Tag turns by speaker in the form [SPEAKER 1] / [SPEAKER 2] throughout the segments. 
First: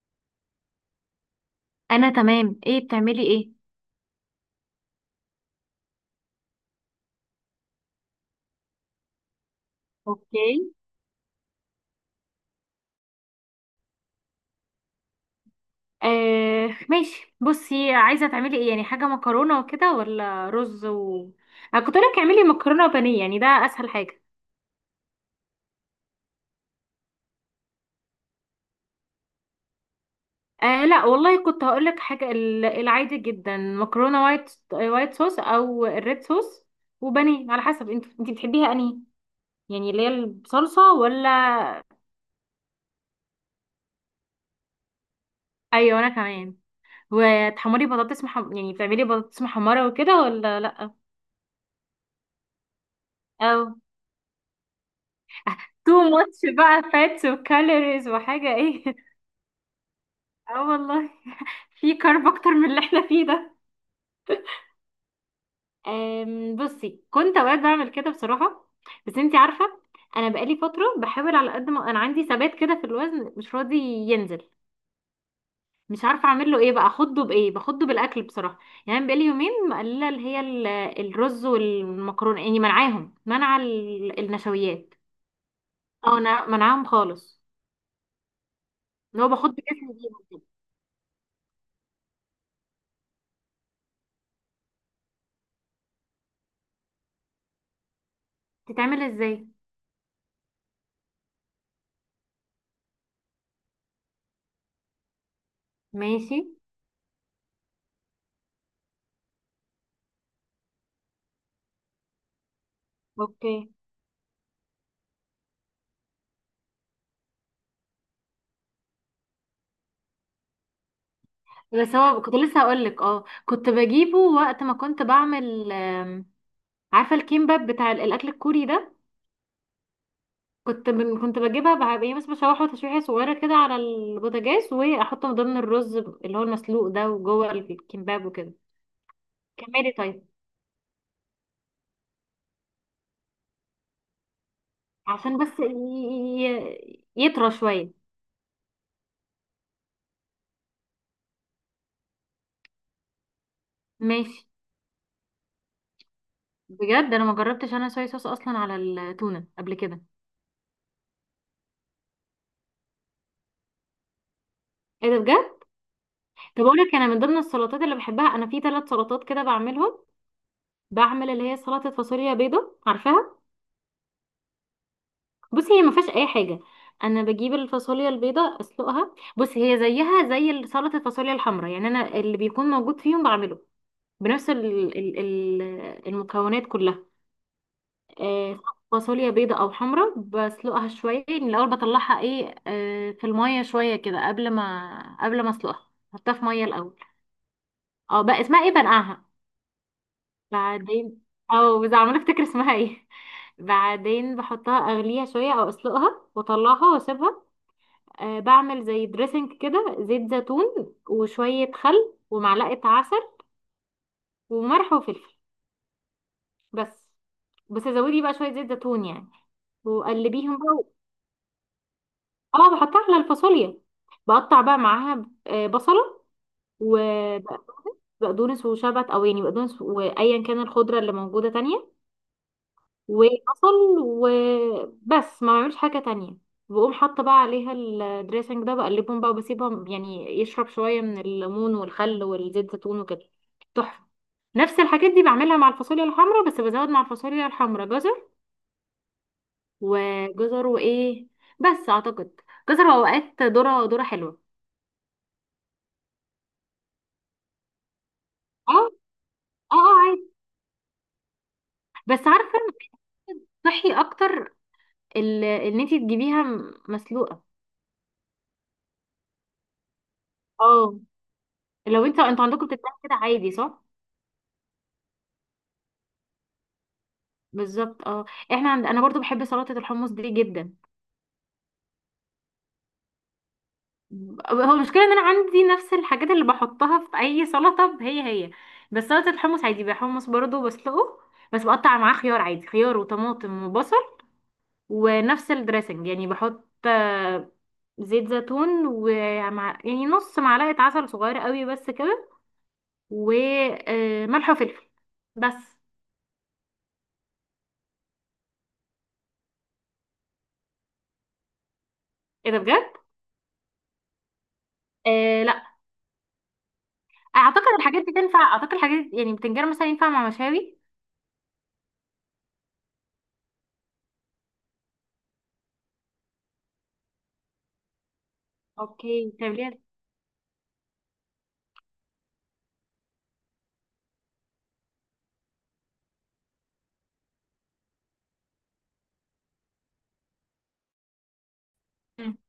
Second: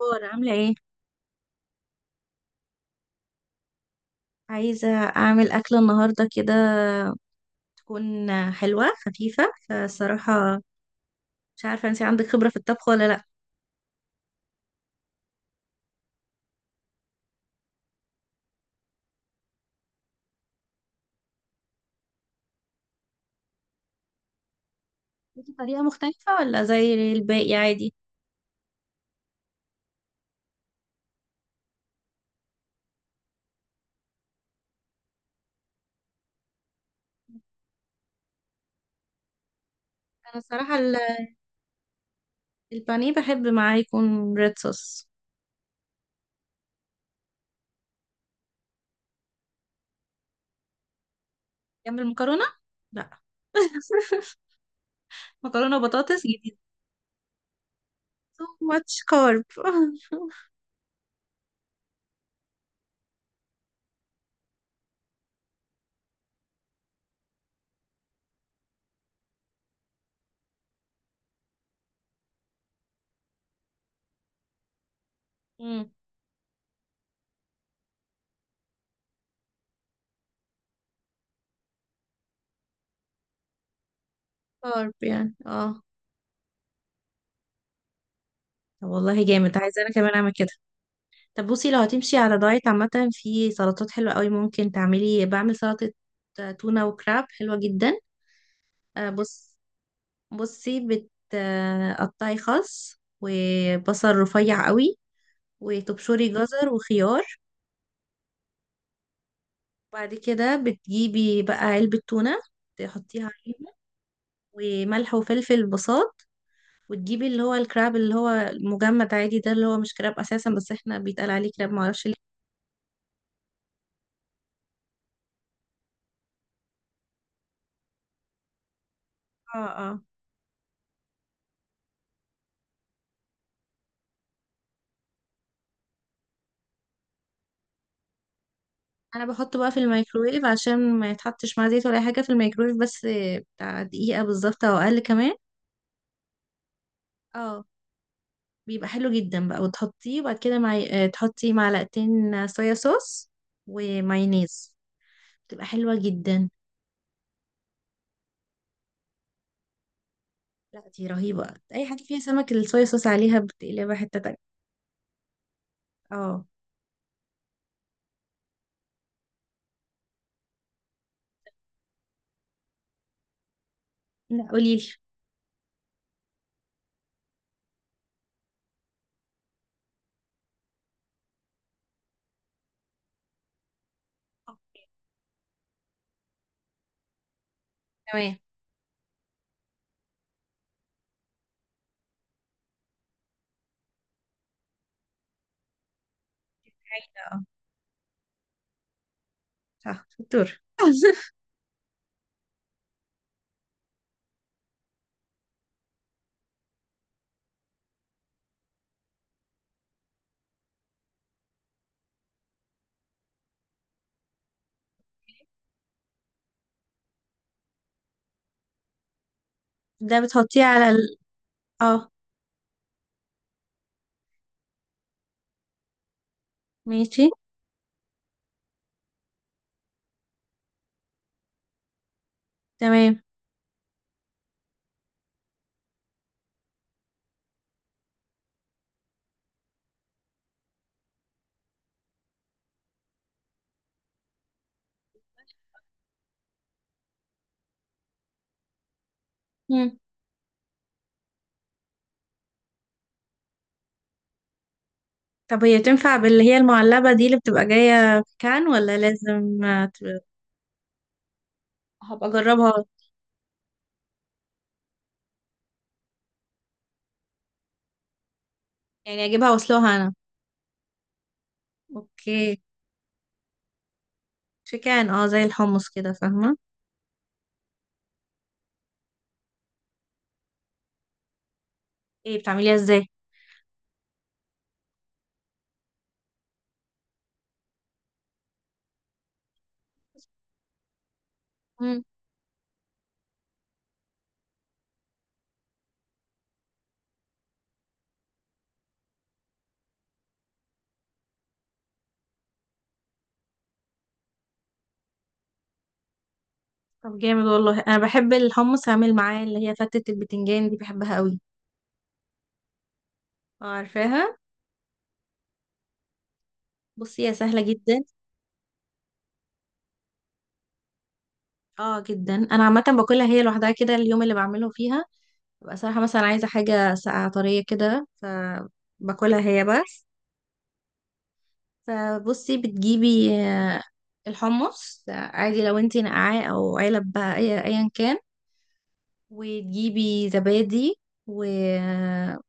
[SPEAKER 1] أخبار عاملة ايه؟
[SPEAKER 2] انا تمام. ايه بتعملي؟ ايه
[SPEAKER 1] عايزة أعمل أكلة النهاردة كده تكون حلوة خفيفة
[SPEAKER 2] اوكي.
[SPEAKER 1] فصراحة. مش عارفة انتي عندك خبرة في الطبخ ولا لأ.
[SPEAKER 2] آه ماشي بصي عايزه تعملي ايه؟ يعني حاجه مكرونه وكده ولا رز و انا كنت لك اعملي مكرونه وبانيه، يعني ده اسهل حاجه.
[SPEAKER 1] ليكي طريقة مختلفة ولا زي الباقي عادي؟
[SPEAKER 2] آه لا والله كنت هقول لك حاجه، العادي جدا مكرونه وايت وايت صوص او الريد صوص، وبانيه على حسب انت بتحبيها انهي، يعني اللي هي
[SPEAKER 1] أنا الصراحة
[SPEAKER 2] بصلصه ولا.
[SPEAKER 1] البانيه بحب معاه يكون ريد صوص.
[SPEAKER 2] ايوه انا كمان. وتحمري بطاطس يعني بتعملي بطاطس محمره وكده ولا لا؟
[SPEAKER 1] جنب المكرونة؟ لأ.
[SPEAKER 2] او
[SPEAKER 1] مكرونة
[SPEAKER 2] تو
[SPEAKER 1] وبطاطس
[SPEAKER 2] ماتش
[SPEAKER 1] جديد.
[SPEAKER 2] بقى، فاتس وكالوريز
[SPEAKER 1] too
[SPEAKER 2] وحاجة ايه
[SPEAKER 1] much carb.
[SPEAKER 2] اه والله. في كارب اكتر من اللي احنا فيه ده. بصي كنت اوقات بعمل كده بصراحة، بس انتي عارفة، انا بقالي فترة بحاول، على قد ما انا عندي ثبات كده في الوزن مش راضي ينزل.
[SPEAKER 1] مم،
[SPEAKER 2] مش عارفة اعمل له ايه بقى، اخده بايه؟ باخده بالاكل بصراحة. يعني أنا بقالي يومين مقللة اللي هي الرز والمكرونة، يعني منعاهم، منع
[SPEAKER 1] carb
[SPEAKER 2] النشويات.
[SPEAKER 1] يعني اه.
[SPEAKER 2] اه منعاهم خالص.
[SPEAKER 1] طب والله
[SPEAKER 2] اللي هو باخد
[SPEAKER 1] جامد، عايزة أنا
[SPEAKER 2] جسمي
[SPEAKER 1] كمان
[SPEAKER 2] بيهم
[SPEAKER 1] أعمل
[SPEAKER 2] كده.
[SPEAKER 1] كده. طب بصي، لو هتمشي على دايت عامة، في سلطات حلوة قوي ممكن تعملي، بعمل سلطة تونة وكراب حلوة جدا.
[SPEAKER 2] تتعمل ازاي؟
[SPEAKER 1] بص، بصي بتقطعي خس وبصل رفيع قوي، وتبشري
[SPEAKER 2] ماشي.
[SPEAKER 1] جزر وخيار، وبعد كده بتجيبي بقى علبة تونة تحطيها
[SPEAKER 2] اوكي.
[SPEAKER 1] عليهم، وملح وفلفل بساط، وتجيبي اللي هو الكراب، اللي هو المجمد عادي ده، اللي هو مش كراب اساسا بس احنا بيتقال عليه كراب،
[SPEAKER 2] بس
[SPEAKER 1] معرفش
[SPEAKER 2] هو
[SPEAKER 1] ليه.
[SPEAKER 2] كنت لسه هقول لك، اه كنت بجيبه وقت ما كنت بعمل، عارفه الكيمباب بتاع الاكل الكوري ده؟
[SPEAKER 1] اه اه،
[SPEAKER 2] كنت بجيبها يعني بس بشوحه تشويحه صغيره كده على البوتاجاز، واحطه من ضمن الرز اللي هو المسلوق ده، وجوه الكيمباب وكده.
[SPEAKER 1] انا بحطه بقى في
[SPEAKER 2] كملي طيب.
[SPEAKER 1] الميكروويف عشان ما يتحطش مع زيت ولا اي حاجه، في الميكروويف بس، بتاع دقيقه بالظبط او اقل كمان.
[SPEAKER 2] عشان بس يطرى
[SPEAKER 1] اه،
[SPEAKER 2] شويه.
[SPEAKER 1] بيبقى حلو جدا بقى وتحطيه، وبعد كده مع... آه، تحطي معلقتين صويا صوص
[SPEAKER 2] ماشي.
[SPEAKER 1] ومايونيز. بتبقى حلوه جدا.
[SPEAKER 2] بجد انا ما جربتش انا صويا صوص اصلا على التونه قبل كده.
[SPEAKER 1] لا دي رهيبه، اي حاجه فيها سمك الصويا صوص عليها بتقلبها حته تانية.
[SPEAKER 2] ايه ده بجد؟
[SPEAKER 1] اه.
[SPEAKER 2] طب اقول لك انا من ضمن السلطات اللي بحبها، انا في ثلاث سلطات كده بعملهم. بعمل اللي هي سلطة فاصوليا بيضة، عارفاها؟
[SPEAKER 1] لا قولي لي.
[SPEAKER 2] بصي هي ما فيهاش اي حاجة. انا بجيب الفاصوليا البيضة اسلقها، بصي هي زيها زي سلطة الفاصوليا الحمراء، يعني انا اللي بيكون موجود فيهم بعمله، بنفس ال المكونات كلها.
[SPEAKER 1] تمام.
[SPEAKER 2] آه، فاصوليا بيضة او حمراء، بسلقها شوية من الاول، بطلعها ايه في المية شوية كده، قبل ما اسلقها، حطها في مية الاول.
[SPEAKER 1] حلو. اه
[SPEAKER 2] اه بقى اسمها ايه، بنقعها.
[SPEAKER 1] صح، شطور.
[SPEAKER 2] بعدين، او بس عمالة افتكر اسمها ايه، بعدين بحطها اغليها شوية او اسلقها واطلعها واسيبها. أه بعمل زي دريسنج كده، زيت زيتون وشوية خل ومعلقة عسل وملح وفلفل بس. بس زودي بقى شوية زيت زيتون يعني،
[SPEAKER 1] ده
[SPEAKER 2] وقلبيهم
[SPEAKER 1] بتحطيه
[SPEAKER 2] بقى.
[SPEAKER 1] على اه.
[SPEAKER 2] اه بحطها على الفاصوليا، بقطع بقى معاها بصلة
[SPEAKER 1] ماشي.
[SPEAKER 2] وبقدونس وشبت، او يعني بقدونس وايا كان الخضرة اللي موجودة تانية،
[SPEAKER 1] تمام.
[SPEAKER 2] وبصل، وبس ما بعملش حاجة تانية. بقوم حاطة بقى عليها الدريسنج ده، بقلبهم بقى وبسيبهم يعني يشرب شوية من الليمون والخل والزيت زيتون وكده. تحفة. نفس الحاجات دي بعملها مع الفاصوليا الحمراء، بس بزود مع الفاصوليا الحمراء جزر، وجزر وايه، بس اعتقد جزر، واوقات ذرة حلوة.
[SPEAKER 1] طب هي تنفع باللي هي المعلبة دي اللي بتبقى جاية في كان،
[SPEAKER 2] اه
[SPEAKER 1] ولا لازم
[SPEAKER 2] اه. اه عادي. بس
[SPEAKER 1] هبقى
[SPEAKER 2] عارفة،
[SPEAKER 1] اجربها؟
[SPEAKER 2] صحي اكتر ان انتي تجيبيها مسلوقة.
[SPEAKER 1] يعني اجيبها واسلقها انا؟
[SPEAKER 2] اه لو انتوا
[SPEAKER 1] اوكي.
[SPEAKER 2] عندكم بتتباع كده عادي، صح؟
[SPEAKER 1] في كان اه، زي الحمص كده، فاهمة.
[SPEAKER 2] بالظبط اه. احنا عند... انا برضو بحب سلطة الحمص دي جدا.
[SPEAKER 1] ايه، بتعمليها ازاي؟
[SPEAKER 2] هو المشكلة ان انا عندي نفس الحاجات اللي بحطها في اي سلطة، هي، بس سلطة الحمص عادي بحمص برضو بسلقه. بس بقطع
[SPEAKER 1] مم.
[SPEAKER 2] معاه خيار عادي، خيار وطماطم وبصل، ونفس الدريسنج، يعني بحط زيت زيتون ومع، يعني نص معلقة عسل صغيرة قوي بس كده، وملح وفلفل بس.
[SPEAKER 1] طب جامد والله، انا بحب الحمص. اعمل معاه اللي هي فتة البتنجان دي، بحبها قوي.
[SPEAKER 2] ايه ده بجد؟
[SPEAKER 1] اه عارفاها.
[SPEAKER 2] آه لا.
[SPEAKER 1] بصي هي سهلة
[SPEAKER 2] اعتقد
[SPEAKER 1] جدا.
[SPEAKER 2] الحاجات دي تنفع، اعتقد الحاجات يعني بتنجان مثلا ينفع مع مشاوي.
[SPEAKER 1] اه جدا، انا عامة باكلها هي لوحدها، كده اليوم اللي بعمله فيها، ببقى صراحة مثلا عايزة حاجة ساقعة طرية كده،
[SPEAKER 2] اوكي
[SPEAKER 1] فباكلها
[SPEAKER 2] طب
[SPEAKER 1] هي
[SPEAKER 2] ليه.
[SPEAKER 1] بس. فبصي، بتجيبي الحمص، عادي لو انتي نقعاه او علب بقى، ايا كان، وتجيبي زبادي
[SPEAKER 2] مم.
[SPEAKER 1] وطحينة،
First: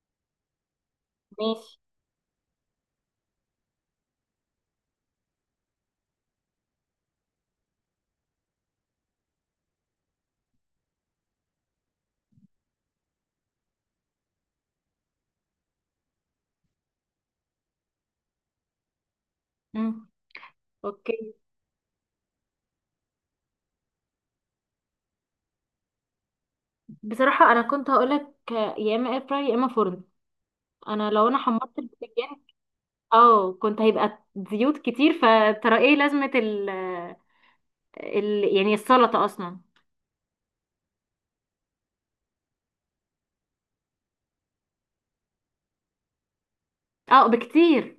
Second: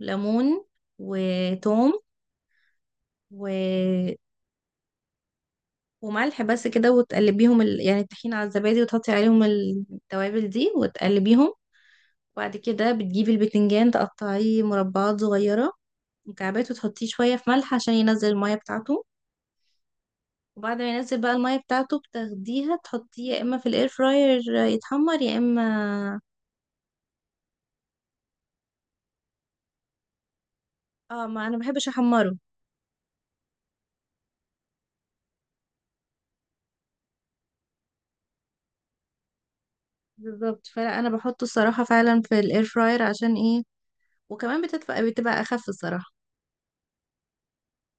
[SPEAKER 1] ليمون،
[SPEAKER 2] ماشي.
[SPEAKER 1] وتوم، و... وملح، بس كده. وتقلبيهم يعني الطحينة على الزبادي، وتحطي عليهم التوابل دي وتقلبيهم. وبعد كده بتجيبي البتنجان، تقطعيه مربعات صغيرة، مكعبات، وتحطيه شوية في ملح عشان ينزل المية بتاعته.
[SPEAKER 2] مم.
[SPEAKER 1] وبعد ما ينزل بقى
[SPEAKER 2] اوكي.
[SPEAKER 1] المية بتاعته بتاخديها، تحطيه يا اما في الاير فراير يتحمر، يا اما
[SPEAKER 2] بصراحة انا كنت هقولك يا اما اير فراير يا اما فرن. انا
[SPEAKER 1] اه.
[SPEAKER 2] لو انا
[SPEAKER 1] ما انا
[SPEAKER 2] حمرت
[SPEAKER 1] بحبش احمره.
[SPEAKER 2] البتنجان اه كنت هيبقى زيوت كتير، فترى ايه لازمة ال يعني السلطة اصلا.
[SPEAKER 1] بالظبط، فلا انا بحطه الصراحة فعلا في الاير فراير، عشان ايه، وكمان بتدفى، بتبقى اخف الصراحة.
[SPEAKER 2] اه بكتير.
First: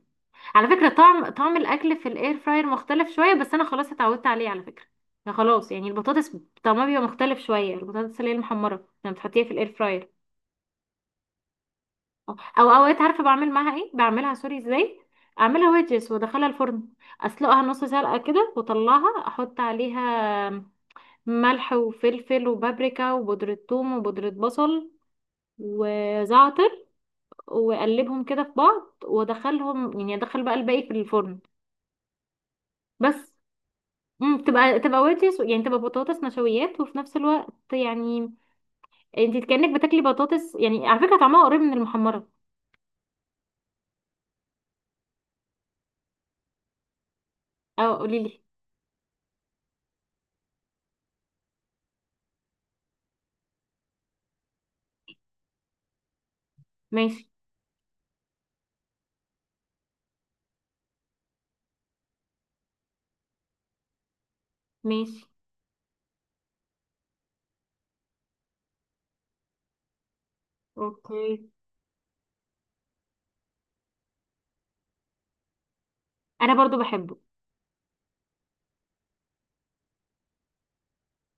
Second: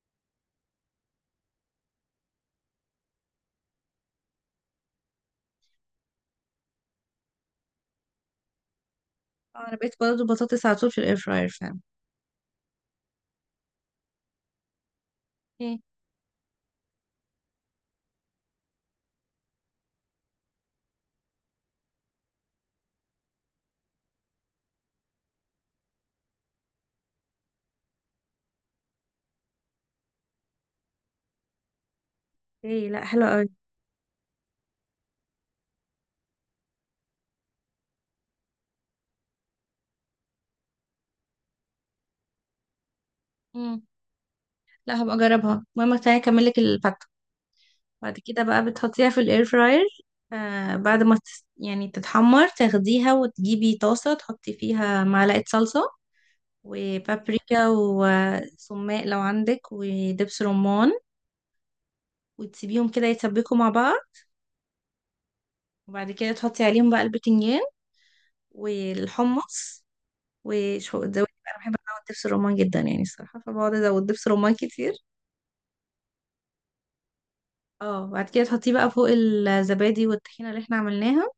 [SPEAKER 2] على فكرة، طعم الاكل في الاير فراير مختلف شوية، بس انا خلاص اتعودت عليه على فكرة. أنا خلاص يعني البطاطس طعمها بيبقى مختلف شوية، البطاطس اللي هي المحمرة لما بتحطيها في
[SPEAKER 1] اه،
[SPEAKER 2] الاير
[SPEAKER 1] انا بقيت
[SPEAKER 2] فراير.
[SPEAKER 1] برضه بطاطس على طول في الاير فراير فعلا.
[SPEAKER 2] اه. او اوقات عارفه بعمل معاها ايه؟ بعملها سوري ازاي، اعملها
[SPEAKER 1] ايه
[SPEAKER 2] ويدجز وادخلها الفرن. اسلقها نص سلقه كده واطلعها، احط عليها ملح وفلفل وبابريكا وبودره ثوم وبودره بصل وزعتر، واقلبهم كده في بعض وادخلهم، يعني ادخل بقى الباقي في الفرن.
[SPEAKER 1] ايه، لا حلوة
[SPEAKER 2] بس
[SPEAKER 1] قوي.
[SPEAKER 2] تبقى ويدجز، يعني تبقى بطاطس نشويات وفي نفس الوقت يعني انت كأنك بتاكلي بطاطس، يعني على فكره طعمها قريب من المحمره.
[SPEAKER 1] امم. لا هبقى اجربها. المهم تعالي اكمل لك الفتة.
[SPEAKER 2] اه
[SPEAKER 1] بعد
[SPEAKER 2] قوليلي.
[SPEAKER 1] كده بقى بتحطيها في الاير فراير، آه بعد ما يعني تتحمر تاخديها، وتجيبي طاسة تحطي فيها معلقة صلصة،
[SPEAKER 2] ماشي.
[SPEAKER 1] وبابريكا، وسماق لو عندك، ودبس رمان، وتسيبيهم كده يتسبكوا مع بعض.
[SPEAKER 2] ماشي.
[SPEAKER 1] وبعد كده تحطي عليهم بقى البتنجان والحمص، وشو زودي بقى،
[SPEAKER 2] اوكي.
[SPEAKER 1] أنا بحب ازود دبس الرمان جدا يعني الصراحة، فبقعد ازود دبس رمان كتير.
[SPEAKER 2] انا برضو بحبه.
[SPEAKER 1] اه، بعد كده تحطيه بقى فوق الزبادي والطحينة اللي احنا عملناها،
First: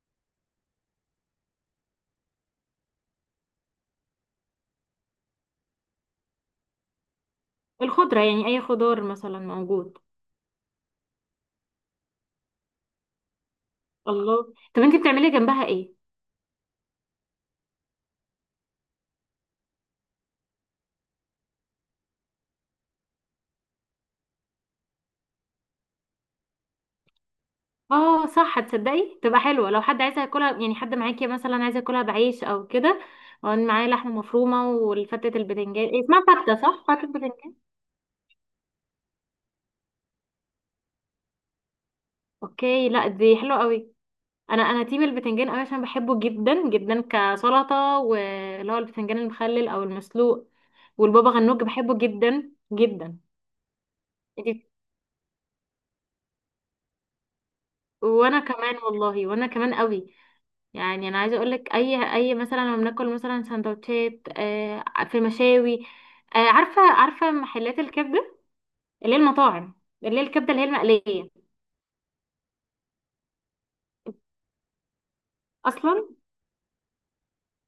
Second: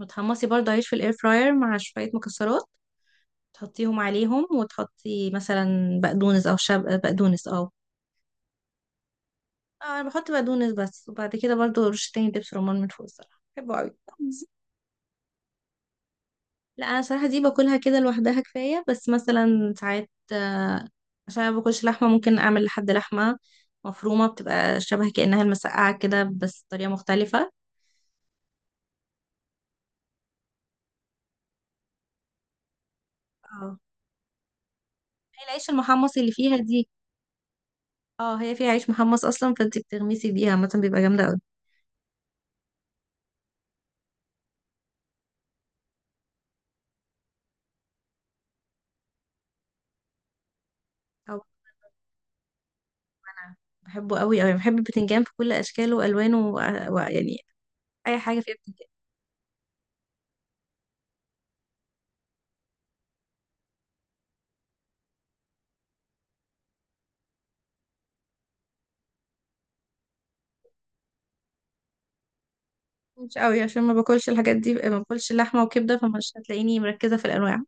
[SPEAKER 1] وتحمصي برضه عيش في الاير فراير مع شوية مكسرات، تحطيهم عليهم، وتحطي مثلا بقدونس او شب بقدونس اه.
[SPEAKER 2] الخضرة يعني، اي خضار مثلا موجود.
[SPEAKER 1] اه، انا بحط بقدونس بس. وبعد كده برضو رشتين دبس رمان من فوق، الصراحه بحبه قوي.
[SPEAKER 2] الله طب انتي بتعملي جنبها ايه؟
[SPEAKER 1] لا انا صراحه دي باكلها كده لوحدها كفايه، بس مثلا ساعات، عشان انا باكلش لحمه، ممكن اعمل لحمه مفرومه، بتبقى شبه كانها المسقعه كده، بس طريقه مختلفه.
[SPEAKER 2] اه صح، تصدقي تبقى حلوة لو حد عايز ياكلها، يعني حد معاكي مثلا عايز ياكلها بعيش او كده، وان
[SPEAKER 1] اه،
[SPEAKER 2] معايا لحمة مفرومة. والفتة
[SPEAKER 1] هي العيش
[SPEAKER 2] البتنجان إيه
[SPEAKER 1] المحمص
[SPEAKER 2] اسمها،
[SPEAKER 1] اللي
[SPEAKER 2] فتة
[SPEAKER 1] فيها
[SPEAKER 2] صح؟
[SPEAKER 1] دي،
[SPEAKER 2] فتة بتنجان.
[SPEAKER 1] اه هي فيها عيش محمص اصلا، فانت بتغمسي بيها مثلا، بيبقى جامده قوي.
[SPEAKER 2] اوكي لا دي حلوة قوي. انا تيم البتنجان قوي، عشان بحبه جدا جدا كسلطة، واللي هو البتنجان المخلل او المسلوق، والبابا
[SPEAKER 1] او
[SPEAKER 2] غنوج بحبه جدا جدا.
[SPEAKER 1] انا بحبه قوي قوي،
[SPEAKER 2] إنتي-
[SPEAKER 1] بحب البتنجان في كل اشكاله والوانه، ويعني اي حاجه
[SPEAKER 2] وانا
[SPEAKER 1] فيها
[SPEAKER 2] كمان
[SPEAKER 1] بتنجان.
[SPEAKER 2] والله، وانا كمان قوي. يعني انا عايزه اقول لك، اي مثلا لما بناكل مثلا سندوتشات في مشاوي، عارفه عارفه محلات الكبده، اللي هي المطاعم، اللي هي الكبده اللي هي المقليه
[SPEAKER 1] مش قوي عشان ما باكلش الحاجات دي، ما باكلش لحمه
[SPEAKER 2] اصلا.
[SPEAKER 1] وكبده، فمش هتلاقيني مركزه في الانواع.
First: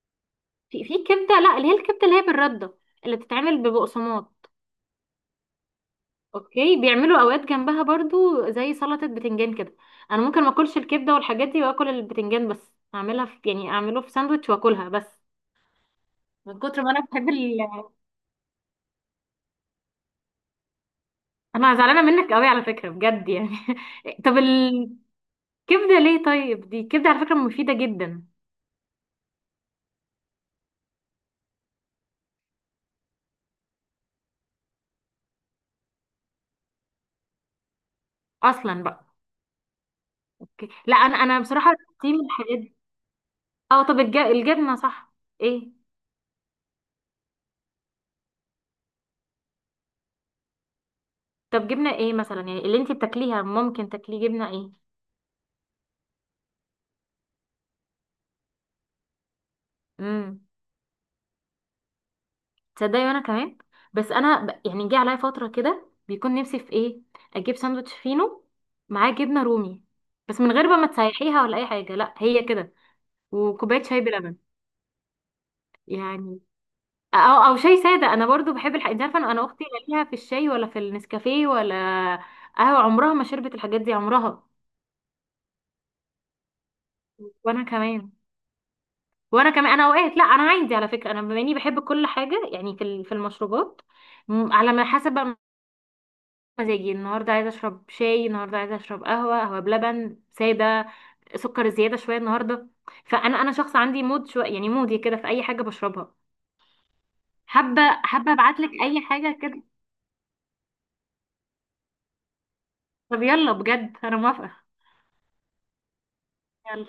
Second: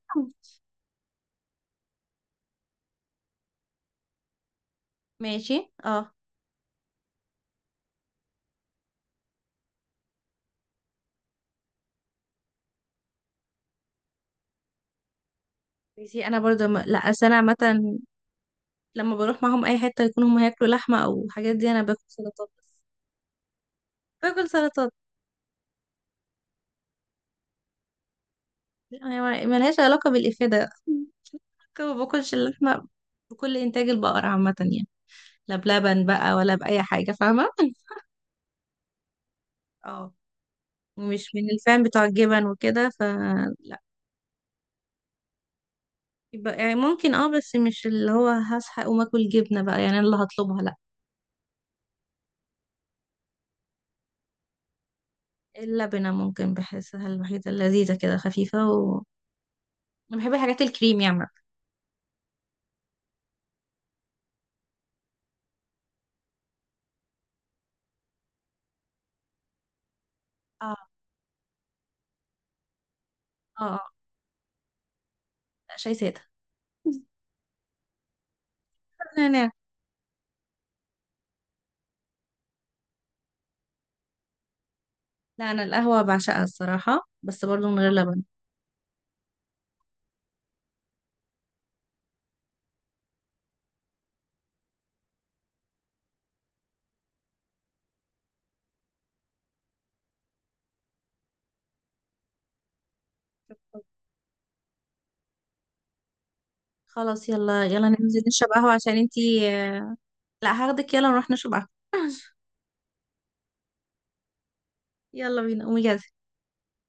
[SPEAKER 2] في كبده، لا اللي هي الكبده اللي هي بالرده، اللي بتتعمل ببقسماط.
[SPEAKER 1] ماشي اه.
[SPEAKER 2] اوكي. بيعملوا اوقات جنبها برضو زي سلطه بتنجان كده. انا ممكن ما اكلش الكبده والحاجات دي واكل البتنجان بس، اعملها في يعني اعمله في ساندوتش واكلها بس،
[SPEAKER 1] ماشي انا
[SPEAKER 2] من
[SPEAKER 1] برضه
[SPEAKER 2] كتر ما
[SPEAKER 1] لا
[SPEAKER 2] انا
[SPEAKER 1] اصل
[SPEAKER 2] بحب
[SPEAKER 1] انا عامه لما بروح معاهم اي حته، يكونوا هم هياكلوا لحمه او حاجات دي،
[SPEAKER 2] انا
[SPEAKER 1] انا باكل
[SPEAKER 2] زعلانه منك قوي
[SPEAKER 1] سلطات
[SPEAKER 2] على
[SPEAKER 1] بس.
[SPEAKER 2] فكره، بجد يعني طب
[SPEAKER 1] باكل سلطات.
[SPEAKER 2] كبده ليه طيب؟ دي كبده على فكره مفيده جدا،
[SPEAKER 1] يعني ملهاش علاقه بالافاده، ما باكلش اللحمه، بكل انتاج البقر عامه يعني، لا بلبن بقى ولا باي حاجه، فاهمه.
[SPEAKER 2] اصلا بقى.
[SPEAKER 1] اه.
[SPEAKER 2] أوكي. لا انا
[SPEAKER 1] مش
[SPEAKER 2] انا
[SPEAKER 1] من
[SPEAKER 2] بصراحه
[SPEAKER 1] الفان بتوع
[SPEAKER 2] دي من
[SPEAKER 1] الجبن
[SPEAKER 2] الحاجات دي.
[SPEAKER 1] وكده، فلا
[SPEAKER 2] اه طب الجبنه صح. ايه.
[SPEAKER 1] يبقى يعني ممكن اه، بس مش اللي هو هصحى اقوم اكل جبنه بقى يعني، أنا اللي هطلبها لا.
[SPEAKER 2] طب جبنه ايه مثلا، يعني اللي انتي بتاكليها، ممكن تاكليه جبنه ايه؟
[SPEAKER 1] اللبنة ممكن، بحسها الوحيدة اللذيذة كده خفيفة، و أنا بحب
[SPEAKER 2] امم.
[SPEAKER 1] الحاجات الكريم يعني.
[SPEAKER 2] تصدقي وانا كمان. بس انا يعني جه عليا فتره كده بيكون نفسي في ايه، اجيب ساندوتش فينو معاه جبنه رومي، بس من غير بقى
[SPEAKER 1] اه
[SPEAKER 2] ما تسيحيها ولا اي حاجه، لا هي كده،
[SPEAKER 1] اه
[SPEAKER 2] وكوبايه
[SPEAKER 1] اه.
[SPEAKER 2] شاي بلبن.
[SPEAKER 1] لا، شاي سادة.
[SPEAKER 2] يعني، او شاي ساده. انا برضو بحب انت عارفه انا،
[SPEAKER 1] نعناع.
[SPEAKER 2] اختي لا ليها في الشاي ولا في النسكافيه ولا قهوه، عمرها ما شربت الحاجات دي عمرها.
[SPEAKER 1] لا أنا القهوة بعشقها الصراحة، بس
[SPEAKER 2] وانا
[SPEAKER 1] برضو من غير
[SPEAKER 2] كمان،
[SPEAKER 1] لبن.
[SPEAKER 2] وانا كمان. انا اوقات لا، انا عندي على فكره انا، بما اني بحب كل حاجه يعني في في المشروبات، على ما حسب بقى مزاجي، النهارده عايزه اشرب شاي، النهارده عايزه اشرب قهوه، قهوه بلبن، ساده، سكر زياده شويه النهارده. فانا انا شخص عندي مود شويه، يعني مودي كده في اي حاجه بشربها.
[SPEAKER 1] خلاص يلا
[SPEAKER 2] حابه
[SPEAKER 1] يلا ننزل
[SPEAKER 2] حابه
[SPEAKER 1] نشرب
[SPEAKER 2] ابعت لك
[SPEAKER 1] قهوة عشان
[SPEAKER 2] اي حاجه
[SPEAKER 1] انتي.
[SPEAKER 2] كده.
[SPEAKER 1] لا هاخدك يلا نروح نشرب قهوة.
[SPEAKER 2] طب يلا بجد انا موافقه.
[SPEAKER 1] يلا بينا، قومي جاهزة.
[SPEAKER 2] يلا.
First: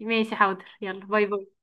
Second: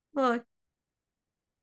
[SPEAKER 2] ماشي
[SPEAKER 1] باي.
[SPEAKER 2] حاضر. يلا باي باي.